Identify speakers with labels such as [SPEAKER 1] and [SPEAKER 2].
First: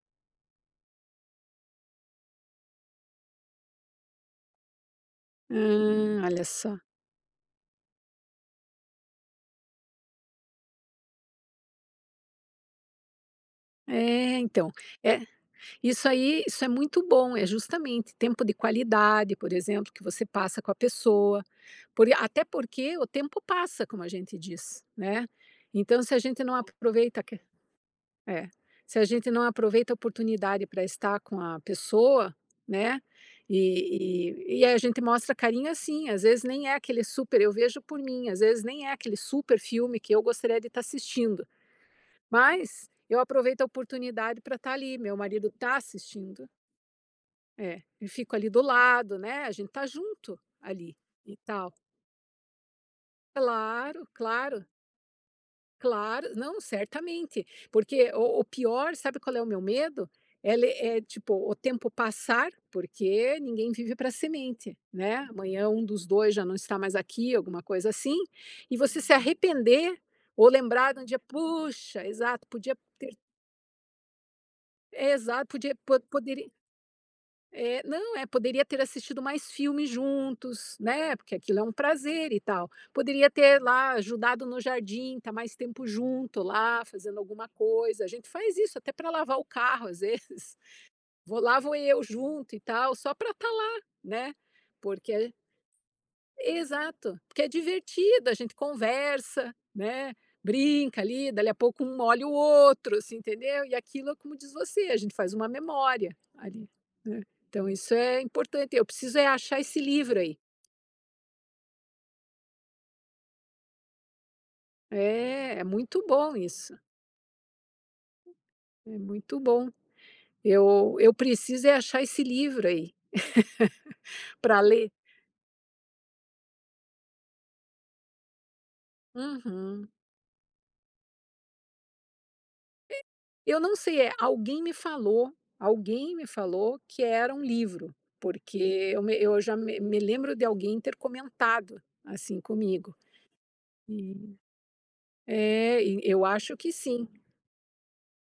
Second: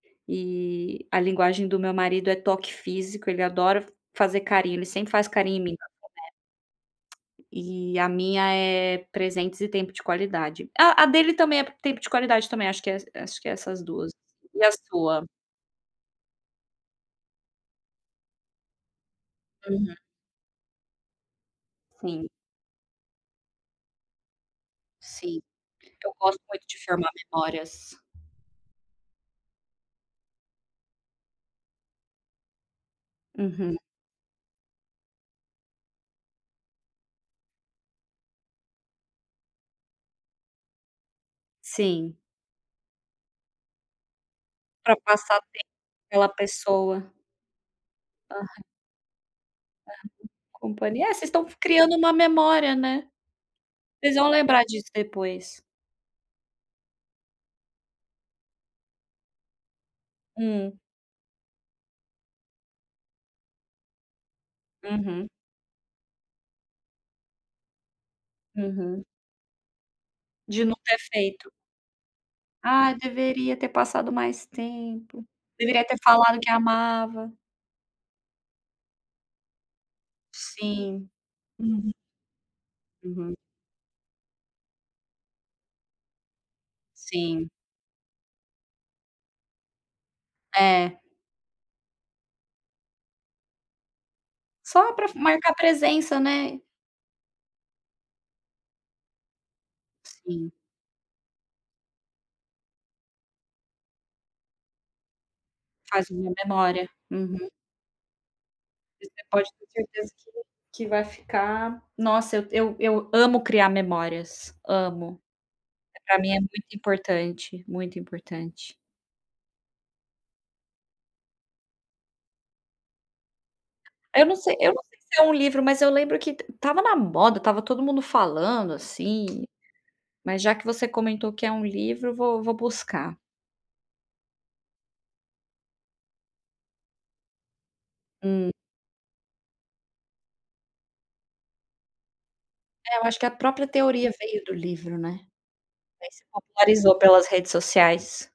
[SPEAKER 1] E, a linguagem do meu marido é toque físico. Ele adora fazer carinho, ele sempre faz carinho em mim
[SPEAKER 2] Hum,
[SPEAKER 1] [unintelligible]
[SPEAKER 2] olha só.
[SPEAKER 1] E a minha é presentes e tempo de qualidade ah, a dele também é p tempo de qualidade também, acho que é es acho que é essas 2.
[SPEAKER 2] É,
[SPEAKER 1] E
[SPEAKER 2] então.
[SPEAKER 1] a
[SPEAKER 2] É
[SPEAKER 1] sua?
[SPEAKER 2] isso aí, isso é muito bom, é justamente, tempo de qualidade, por exemplo,
[SPEAKER 1] Uhum.
[SPEAKER 2] que você passa com a pessoa. Por ia
[SPEAKER 1] Sim.
[SPEAKER 2] até porque, o tempo passa, como a gente diz, né.
[SPEAKER 1] Sim.
[SPEAKER 2] Então se
[SPEAKER 1] Eu
[SPEAKER 2] a
[SPEAKER 1] gosto
[SPEAKER 2] gente não
[SPEAKER 1] muito
[SPEAKER 2] ap
[SPEAKER 1] de formar
[SPEAKER 2] aproveita que
[SPEAKER 1] memórias.
[SPEAKER 2] É. Se a gente não aproveita a oportunidade pra estar com a pessoa, né,
[SPEAKER 1] Uhum.
[SPEAKER 2] e e e a gente mostra carinho assim, às vezes nem é aquele super eu vejo por mim, às vezes nem é aquele super filme que eu gostaria de estar assistindo.
[SPEAKER 1] Sim.
[SPEAKER 2] Mas, eu aproveito a oportunidade pra estar
[SPEAKER 1] Pra
[SPEAKER 2] ali, meu
[SPEAKER 1] passar
[SPEAKER 2] marido tá
[SPEAKER 1] [unintelligible] pela
[SPEAKER 2] assistindo
[SPEAKER 1] pessoa.
[SPEAKER 2] É. E fico ali do
[SPEAKER 1] Aham.
[SPEAKER 2] lado, né. A gente tá junto ali,
[SPEAKER 1] Companhia é, vocês
[SPEAKER 2] e
[SPEAKER 1] estão f
[SPEAKER 2] tal.
[SPEAKER 1] criando uma memória, né?
[SPEAKER 2] Claro,
[SPEAKER 1] Vocês vão lembrar
[SPEAKER 2] claro.
[SPEAKER 1] disso depois.
[SPEAKER 2] Claro. Não, certamente. Porque o o pior, sabe qual é o meu medo? Ele
[SPEAKER 1] Hum?
[SPEAKER 2] é tipo, o tempo passar porque ninguém vive pra semente, né,
[SPEAKER 1] Uhum.
[SPEAKER 2] amanhã um dos 2 já não está mais aqui, alguma coisa assim, e você
[SPEAKER 1] Uhum.
[SPEAKER 2] se arrepender, ou
[SPEAKER 1] De não
[SPEAKER 2] lembrar
[SPEAKER 1] ter
[SPEAKER 2] de um dia:
[SPEAKER 1] feito.
[SPEAKER 2] "Puxa" exato, "Podia
[SPEAKER 1] "Ah,
[SPEAKER 2] ter"
[SPEAKER 1] deveria ter passado mais tempo.
[SPEAKER 2] Exato, podia
[SPEAKER 1] Deveria ter
[SPEAKER 2] po
[SPEAKER 1] falado
[SPEAKER 2] poderia
[SPEAKER 1] que amava".
[SPEAKER 2] eh, não, é poderia ter assistido mais filme juntos,
[SPEAKER 1] Sim.
[SPEAKER 2] né, porque aquilo é um
[SPEAKER 1] Uhum.
[SPEAKER 2] prazer, e tal. Poderia
[SPEAKER 1] Uhum.
[SPEAKER 2] ter lá ajudado no jardim, tá mais tempo junto lá, fazendo alguma
[SPEAKER 1] Sim.
[SPEAKER 2] coisa. A gente faz isso até pra lavar o carro às vezes.
[SPEAKER 1] É.
[SPEAKER 2] Vou lá vou eu junto e tal, só pra estar lá, né.
[SPEAKER 1] Só pra
[SPEAKER 2] Porque
[SPEAKER 1] f
[SPEAKER 2] a
[SPEAKER 1] marcar presença, né?
[SPEAKER 2] Exato. Porque é divertido, a gente conversa, né.
[SPEAKER 1] Sim.
[SPEAKER 2] Brinca ali, dali a pouco um molha o outro, assim, entendeu? E aquilo, é como diz você, a gente faz uma
[SPEAKER 1] Faz
[SPEAKER 2] memória
[SPEAKER 1] uma
[SPEAKER 2] ali,
[SPEAKER 1] memória.
[SPEAKER 2] né.
[SPEAKER 1] Uhum.
[SPEAKER 2] Então isso é importante, eu
[SPEAKER 1] E
[SPEAKER 2] preciso
[SPEAKER 1] você
[SPEAKER 2] é
[SPEAKER 1] pode
[SPEAKER 2] achar
[SPEAKER 1] ter
[SPEAKER 2] esse
[SPEAKER 1] certeza
[SPEAKER 2] livro
[SPEAKER 1] que
[SPEAKER 2] aí.
[SPEAKER 1] que vai ficar nossa, eu eu eu amo criar memórias, amo.
[SPEAKER 2] É,
[SPEAKER 1] Eh,
[SPEAKER 2] muito
[SPEAKER 1] pra mim
[SPEAKER 2] bom
[SPEAKER 1] é muito
[SPEAKER 2] isso.
[SPEAKER 1] importante. Muito importante.
[SPEAKER 2] É muito bom. Eu eu preciso é achar esse livro aí,
[SPEAKER 1] Eu não sei
[SPEAKER 2] pra
[SPEAKER 1] eu não
[SPEAKER 2] ler.
[SPEAKER 1] sei se é um livro, mas eu lembro que t tava na moda, tava todo mundo falando, assim.
[SPEAKER 2] Uhum.
[SPEAKER 1] Mas já que você comentou que é um livro, eu vou vou buscar.
[SPEAKER 2] Eu não sei, eh alguém me falou. Alguém me falou que era um livro,
[SPEAKER 1] Hum.
[SPEAKER 2] porque eu me eu já me me lembro de alguém ter comentado, assim, comigo.
[SPEAKER 1] É, eu acho que a própria teoria veio do livro, né.
[SPEAKER 2] Eh, e
[SPEAKER 1] Aí
[SPEAKER 2] eu
[SPEAKER 1] se
[SPEAKER 2] acho que
[SPEAKER 1] popularizou
[SPEAKER 2] sim.
[SPEAKER 1] pelas redes sociais.